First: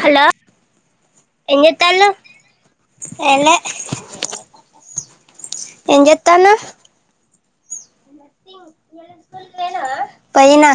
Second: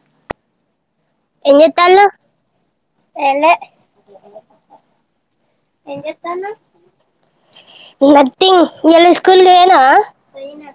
hello ఏం చేత్తాన్లు ఏం లే ఇత్తనా నథింగ్గ్ ఎళ స్కూల్గా అనా పోయిన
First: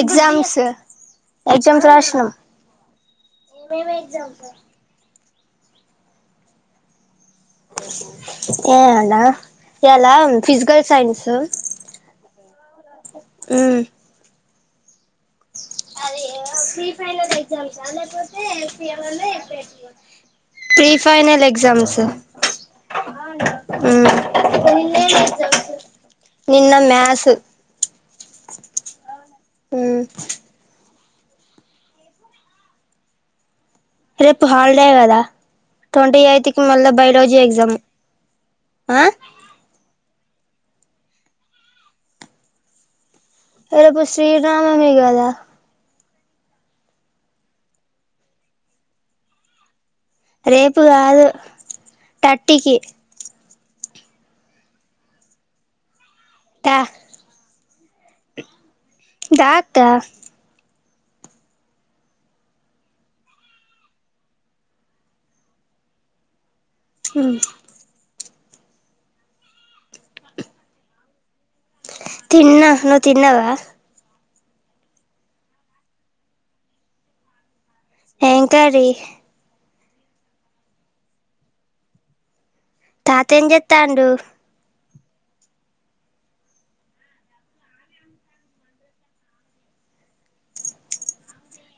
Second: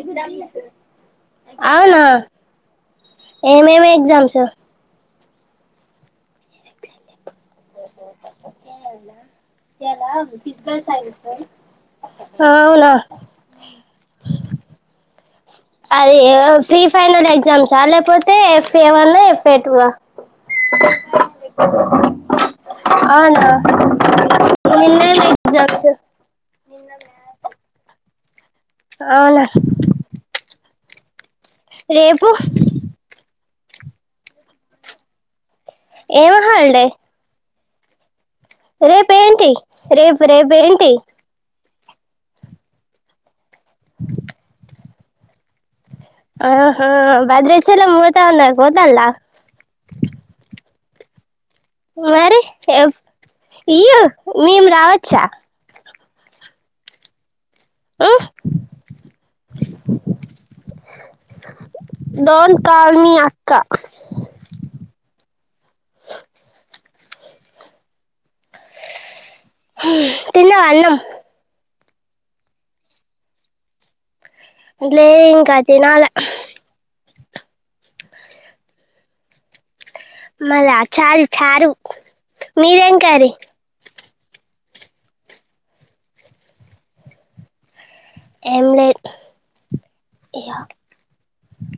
ఎగ్జామ్స్ ఎగ్జామ్స్ అవునా రాసిన ఏమేమి ఎగ్జామ్స్ ఏ అలా ఎలా ఫిజికల్ సైన్స్ ఆ అవునా మ్మ్ అది ప్రీ ఫైనల్ ఎగ్జామ్సా లేకపోతే ఎఫేవాన్నా ఎస్సే టు నా ప్రీ ఫైనల్ ఎగజామ్స్ అవున నిన్న మాథ్స్ అవునా రేపు రేపు హాలిడే కదా ట్వంటీ ఏం ఎయిత్ కి మళ్ళ బయాలజీ ఎగ్జామ్ ఆ రేపు ఏంటి రేపు రేపు ఏంటి అదేపు శ్రీరామ మీ కాద ఆహా బద్రచలో మూతవన్నా గదల రేపు కాదు మరి థర్టీకి ఇ మేం రావచ్చా త ఆ దా అక్క డోం కాల్ మీ అక్క [unintelligible] హ తిన్న అన్నాం తిన్నా నువ్వు తిన్నావా లే ఇంకా తినాలా ఏం కర్రీ మాదే చాలు చారు మీదేం తాత కర్రీ ఏం చెస్తాండు ఏం లేదు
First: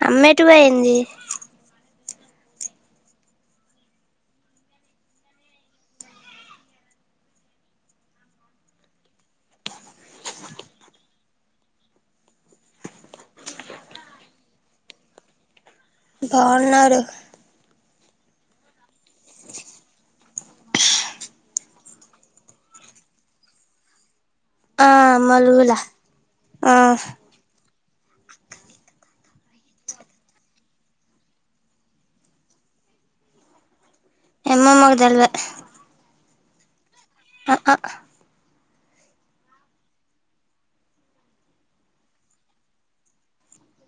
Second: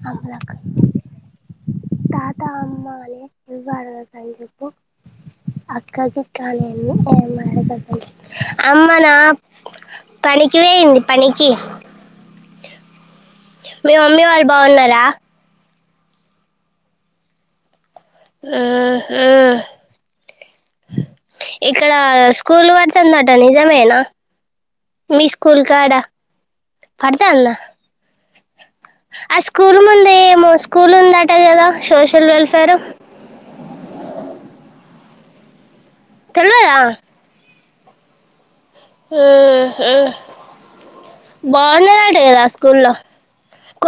అమ్మా ఎటు పోయింది తాత అమ్మ అనే ఇవవాడు కద అని చెప్పు అక్క కాడ అమ్మా నా పనికి వేయింది పని కి మీ మమ్మీ వాళ్ళు బాగున్నారా బాగున్నారు ఆ ఇక్కడ స్కూల్ పడుతుందట నిజమేనా ఆ మీ స్కూల్ మలుగుల కడా ఆ పడద అన్నా ఆ స్కూల్ ముంద ఏమో స్కూల్ ఉందట కదా సోషల్ వెల్ఫేర్ ఆ [unintelligible] ఏమో మాకు తెలియదు తెలువదా [unintelligible] [inaudible] బాగున్నదడదా స్కూల్ లో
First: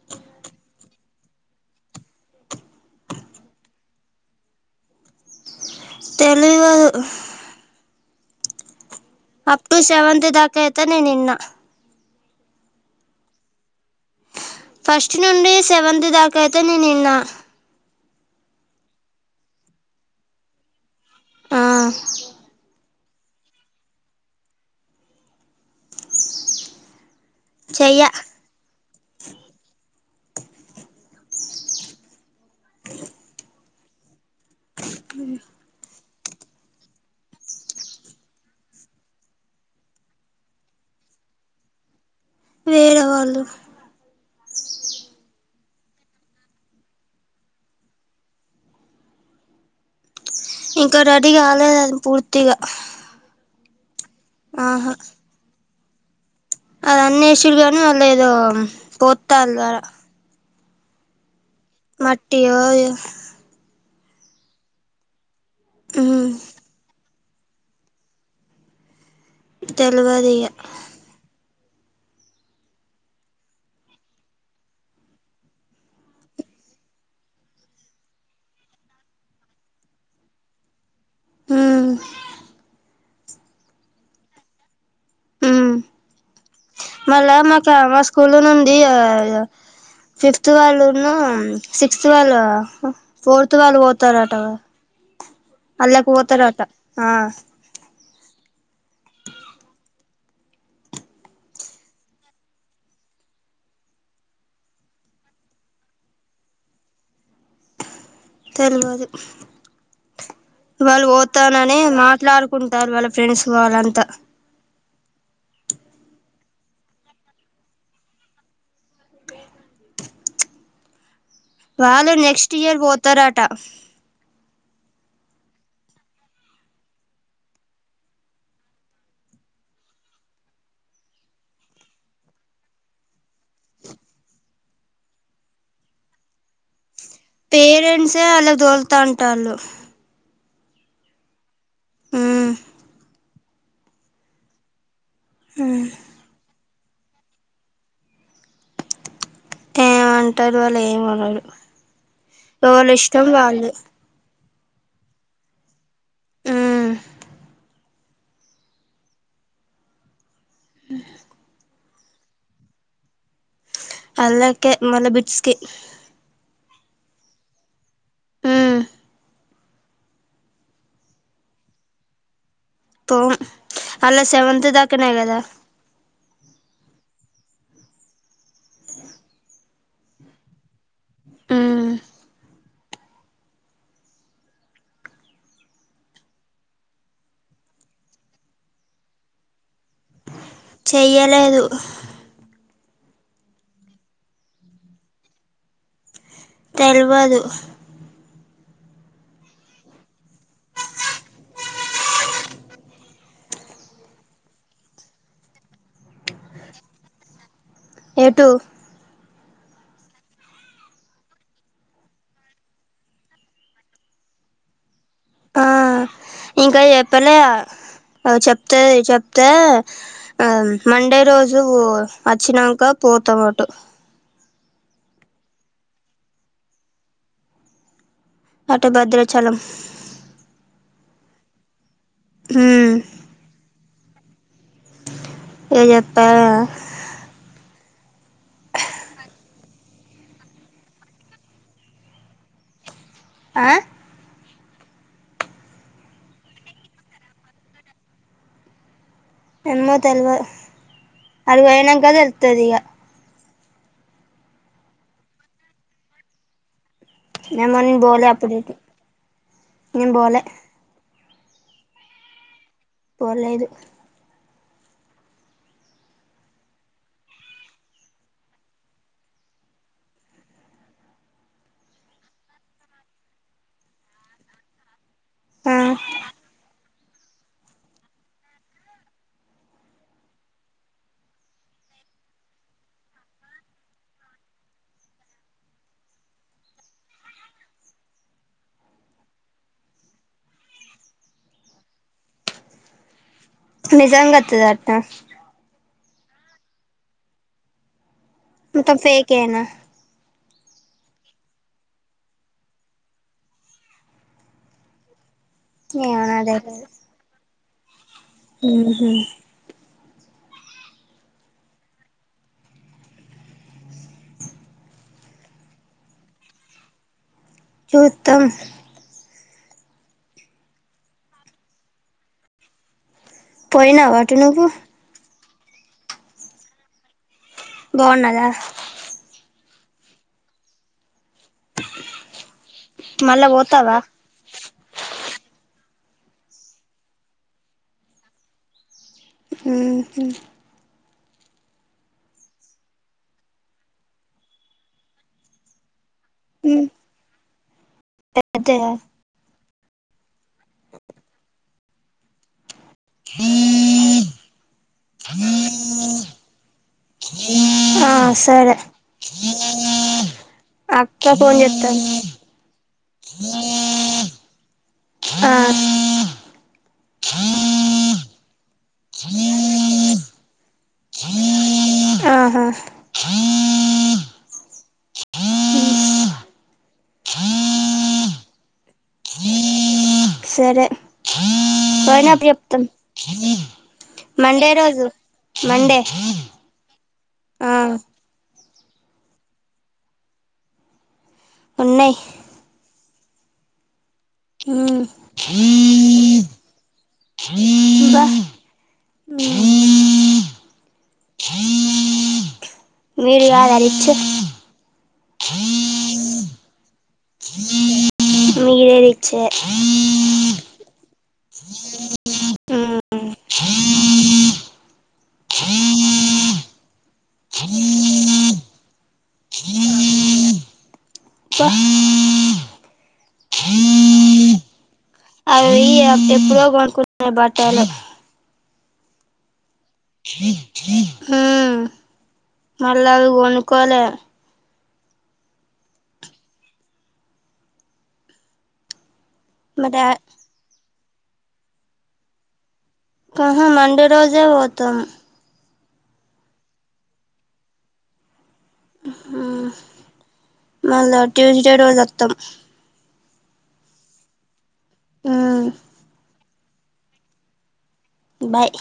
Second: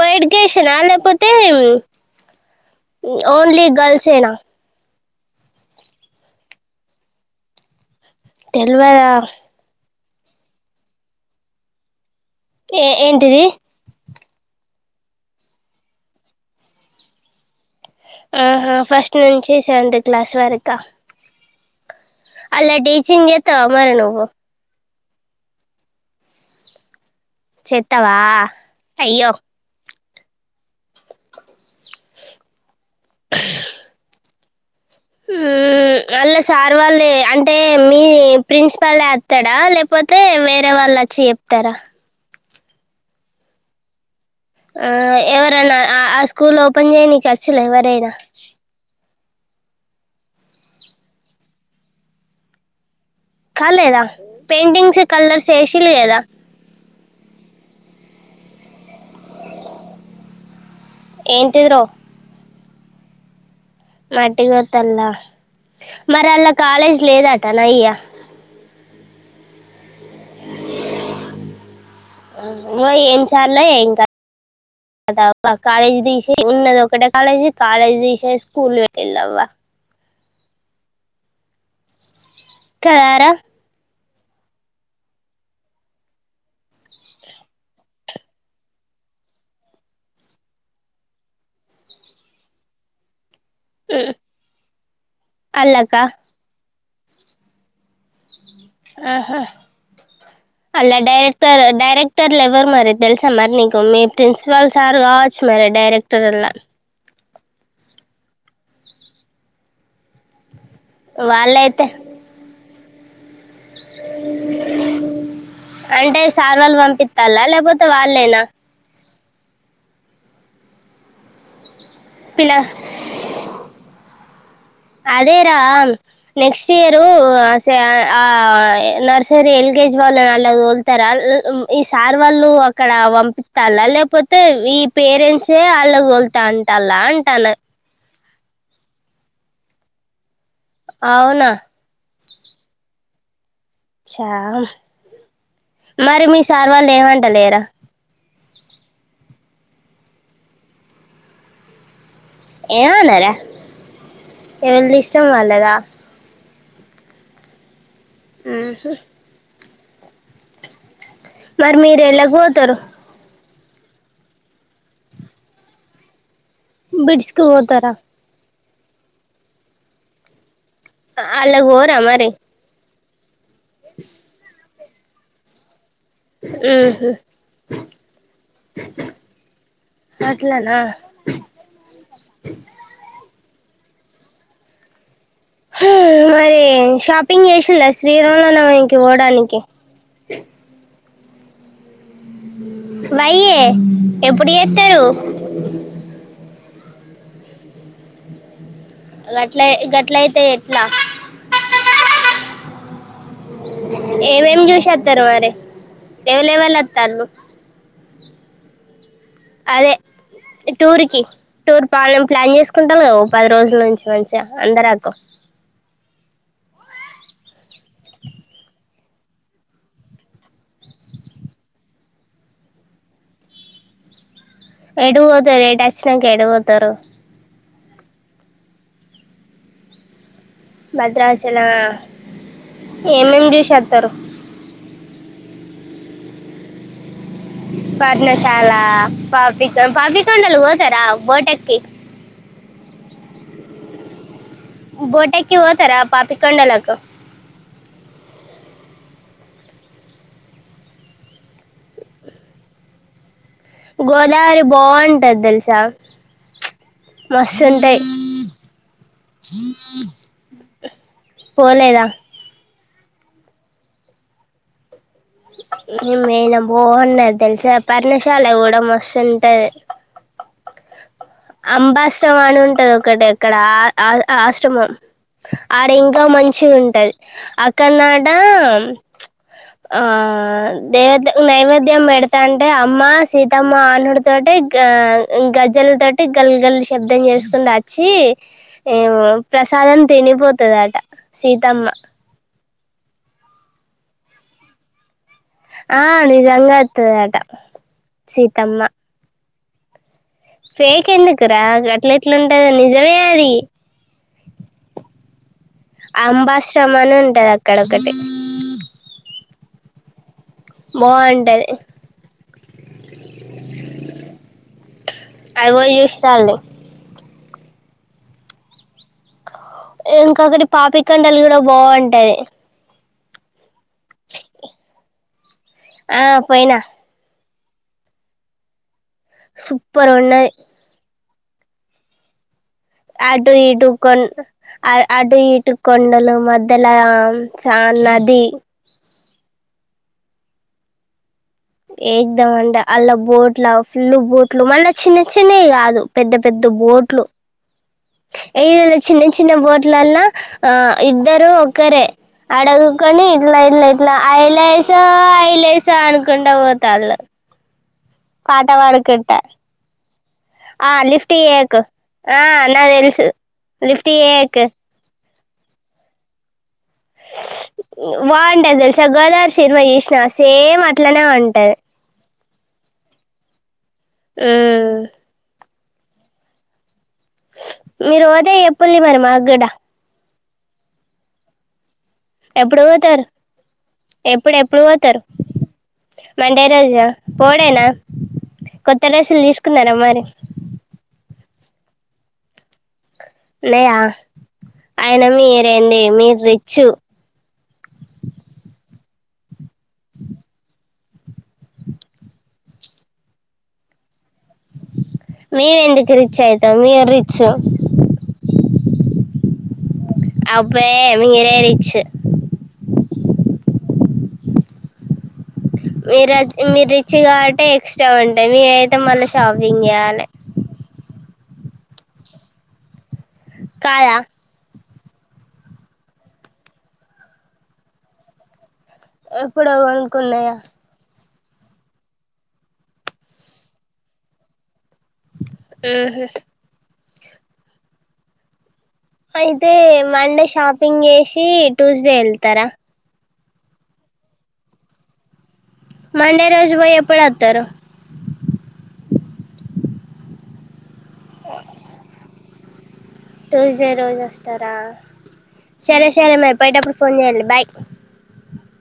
కోఎడ్యుకేషన్ ఆ లేపోతే ఓన్లీ గర్ల్స ఏనా తెలియదు తెల్వదా అప్ టు సెవెంత్ దాకా ఐతె నేను నిన్న ఏ ఏంటిది ఫస్ట్ నుండి సెవెంత్ దాకాయైతే నే నిన్నా ఆహా ఫస్ట్ నుంచి సెవెంత్ క్లాస్ వరకా ఆ అలా డీసీ సింగ్ ఏస్తావా మరి నువ్వు చెయ్య చెత్తావా అయ్యో [inaudible] అ మ్మ్ అళ్ళ సార్ వాళ్ళు అంటే మీ ప్రిన్సిపల్ అస్తాడా లేకపోతే వేరే వాళ్ళు వ చెప్తారా వేరే వాళ్ళు ఆ ఎవరైనా ఆ స్కూల్ ఓపెన్ చేయనీకి అచ్చల్లా ఎవరైనా ఇంకా రెడీ కాలేదు అది పూర్తిగా కాలేదా పేటింగ్స కలర్ వేసిల్లు గదా అద అన్నేషిడుగానీ వాళ్ళ ఏదో పొత్తాల ఆడ ఏంటిదిరో మట్టియొ మట్టిగతల్లా ఉమ్ మరి అలా కాలేజీ లేదట నయ్యా తెలవదియ ఏం చేయాలో ఇంకా కాలేజ్ దసేసి ఉన్నది ఒకటె కాలేజ్ కాలేజ్ దసేసి స్కూల్ వెట్టిల్లు అవ్వ ఊ గార ఉమ్ [inaudible] మళ్ళా మాకు మా స్కూల్ నుండి ఫిఫ్త్ వాళ్ళును సిక్స్త్ వాళ్ళు ఫోర్త్ వాళ్ళు పోతారట అల్లక అళ్ళకి పోతారట ఆ ఆహా అలా డైరెక్టర్ డైరెక్టర్లు ఎవరు మరి తెలుసా మరి నీకు మీ ప్రిన్సిపల్ సార్ కావచ్చు మరి డైరెక్టర్ అలా తెలియదు వాళ్ళు పోతానని వాళ్ళైతే మాట్లాడుకుంటు రు వాళ్ళ ఫ్రెండ్స్ వాలంతా అంటే సార్ వాళ్ళు పంపిస్తాల లేకపోతే వాళ్ళేనా వాళ్ళు నెక్స్ట్ పిల్ల ఇయర్ పోతారట అదేరా నెక్స్ట్ ఇయరు ఆ సో ఆ నర్సరి ఎల్ కేజ వాళ్ళు అలా తోలుతారా ఈ సార్ వాళ్ళు అక్కడ పంపిస్తాలా లేకపోతే ఈ పేరెంట్సే వాళ్ళకొలుతా అంటా అలా అంట పేరెంట్సే వాళ్లాక్దొలుతాంట వాళ్ళు అవునా ఊ అ మరి మీ సార్వా లేవాంట లేరా ఏమంటారు వాళ్ళు ఏమ అనరు ఎవరిష్టం వాళ్ళది ఎవరి ఇష్టం వాళ్ళదా ఊ ఊహూ [unintelligible] మీరేల్లకువోతారు అల్లాకే మళ్ళ బిట్స్కి బిడ్స్కు పోతారా ఆ అల్లకి వొర మరి పో అలా సెవంత తాకన కదా ఆహా అట్లానా ఉమ్ [unintelligible] మరి షాపింగ్ చేసిల్ల శ్రీరాంలోనేకి పోవడానికి [unintelligible] చెయ్యలేదు వయ్యే ఎప్పుడు చేస్తారు తెల్వదు గట్ల గట్ల అయితే ఎట్లా ఏమ ఏం జుస అత్తారు మరి ఏవలేవల అ తలు ఎటు అదే టూర్ కి టూర్ పానం ప్లాన్ చేసుకుంటాం కద పది రోజుల నుంచి మంచిగా అందరకు ఆ ఇంకా చెప్పలే చెప్తే మండే రోజు వచ్చినాక పోతమటు అటువోతారు ఏటోచ్చినంక ఎటువొతారు అటు భద్రాచలం భద్రాచల ఉమ్ ఏమేం చూసేస్తారు ఇగ జెప్పాలా పర్నశాల పాపిక పాపికండల్ ఓతారా బోటెక్కి [unintelligible] ఆ బోటాక్కి ఓతారా పాపి కొండలాకి ఎమ్మో తెల్వదు అడు ఓయ్నంక ఇల్తుదిగ గోదావరి బాగుంటది తెలుసా ఏమో మసండై నేను పోలే అప్పుడు ఇటు నేను పోలే పోలేదా పోలేదు [unintelligible] యినా బాగున్నది తెలిసా పర్ణశాల కూడా మస్తుంటది అంబాశ్రమ అని ఉంటది ఒకటి అక్కడ ఆ ఆ ఆశ్రమం ఆ ఆడ ఇంకా మంచి ఉంటది అక్కనాటా ఆ దేవత నైవేద్యం పెడతాంటే అమ్మ సీతమ్మ ఆనుడు తోటి గజ్జల గల్ గల్ గల్లు శబ్దం చేసుకుని వచ్చి ప్రసాదం తినిపోతుంద అట సీతమ్మ నిజంగా అతధాంటానా అట్ట ఆ నిజంగా అతుదాట అంత ఫేకేనా ఫేక్ ఎందుకురా గ అట్ల ఎట్లుంటందో నిజమే అది ఏమో అంబాశ్రమాని ఉంటది అక్కడ ఒకటి ఆహ బాగుంటది అగొ జూస్తానండు చూద్దం ఇంకోకటి పాపికొండలు కూడా బాగుంటాయి పోయినా వాటు నువ్వు ఆ పోయినా బగున్నయ సూపర్ ఉన్నాయి మళ్ళా ఆటు ఇటు పోతావా కొండలు అటు ఇటు కొండలు మధ్యలో ఆ సా నది ఉ ఏక్ దమ్ అంటే అలా బోట్ల ఫుల్లు బోట్లు మళ్ళా చిన్న చిన్నవి కాదు పెద్ద పెద్ద పెద్ద బోట్లు ఈడా చిన్న చిన్న బోట్లల్లా ఆ ఇద్దరు ఒకరే అడగ కాని ఇట్లా ఇట్ల ఇట్ల ఎయిల్సా ఎయిల్సా అనుకుండా పోత అల్ ఆ పాట సరే పాడు కుంట ఆ అక్క లిఫ్ట్ ఫోన్ ఏకు చేత్తాంది ఆ నా తెలుసు లిఫ్ట్ ఏయక్ ఆ ర్ బాగుంటది తెలుసా గోదావరి సినిమా చూసిన సేమ్ అట్లనే ఉంటది ఆహా ఉమ్ మీరు పోతే చెప్పండి మరి మాకు కూడా సరే పోయినాక చెప్తాం ఎప్పుడు పోతారు ఎప్పుడు మండే ఎప్పుడు రోజు పోతారు మండే మండే రోజ ఆ పోడేనా కొత్త డ్రెస్సులు తీసుకున్నారా మరి ఉన్నాయ్ లేయా మ్మ్ అయినా మీరేంది మీరు రిచ్ ఆ మీరు కాదా రిచ్చు మేము ఎందుకు రిచ్ అవుతాం మీరు రిచ్ మీరు రిచ్చే అబ్బే మీరే రిచ్చి ఆ మీరు మీరు రిచ్ కాబట్టే ఎక్స్ట్రా ఉంటాయి మీ అయితే మళ్ళా షాపింగ్ చేయాలి కాదా అవి అప్పుడెప్పుడో కొనుక్కున్నాయి బట్టల ఎప్పుడో కొనుకున్నాయా మ్మ్ మళ్ళీ అవి కొనుకోలే ఆహ అయితే మా డా మండే షాపింగ్ చేసి ట్యూస్డే వెళ్తారా ఆహా మండే రోజే పోతాము మండే రోజు పోయి ఎప్పుడొతారు మళా ట్యూస్డే రోజత్తాం ట్యూస్డే రోజు వస్తారా మ్మ్ సరే సరే మరిపోయేటప్పుడు ఫోన్ చెయ్యండి బాయ్ బాయ్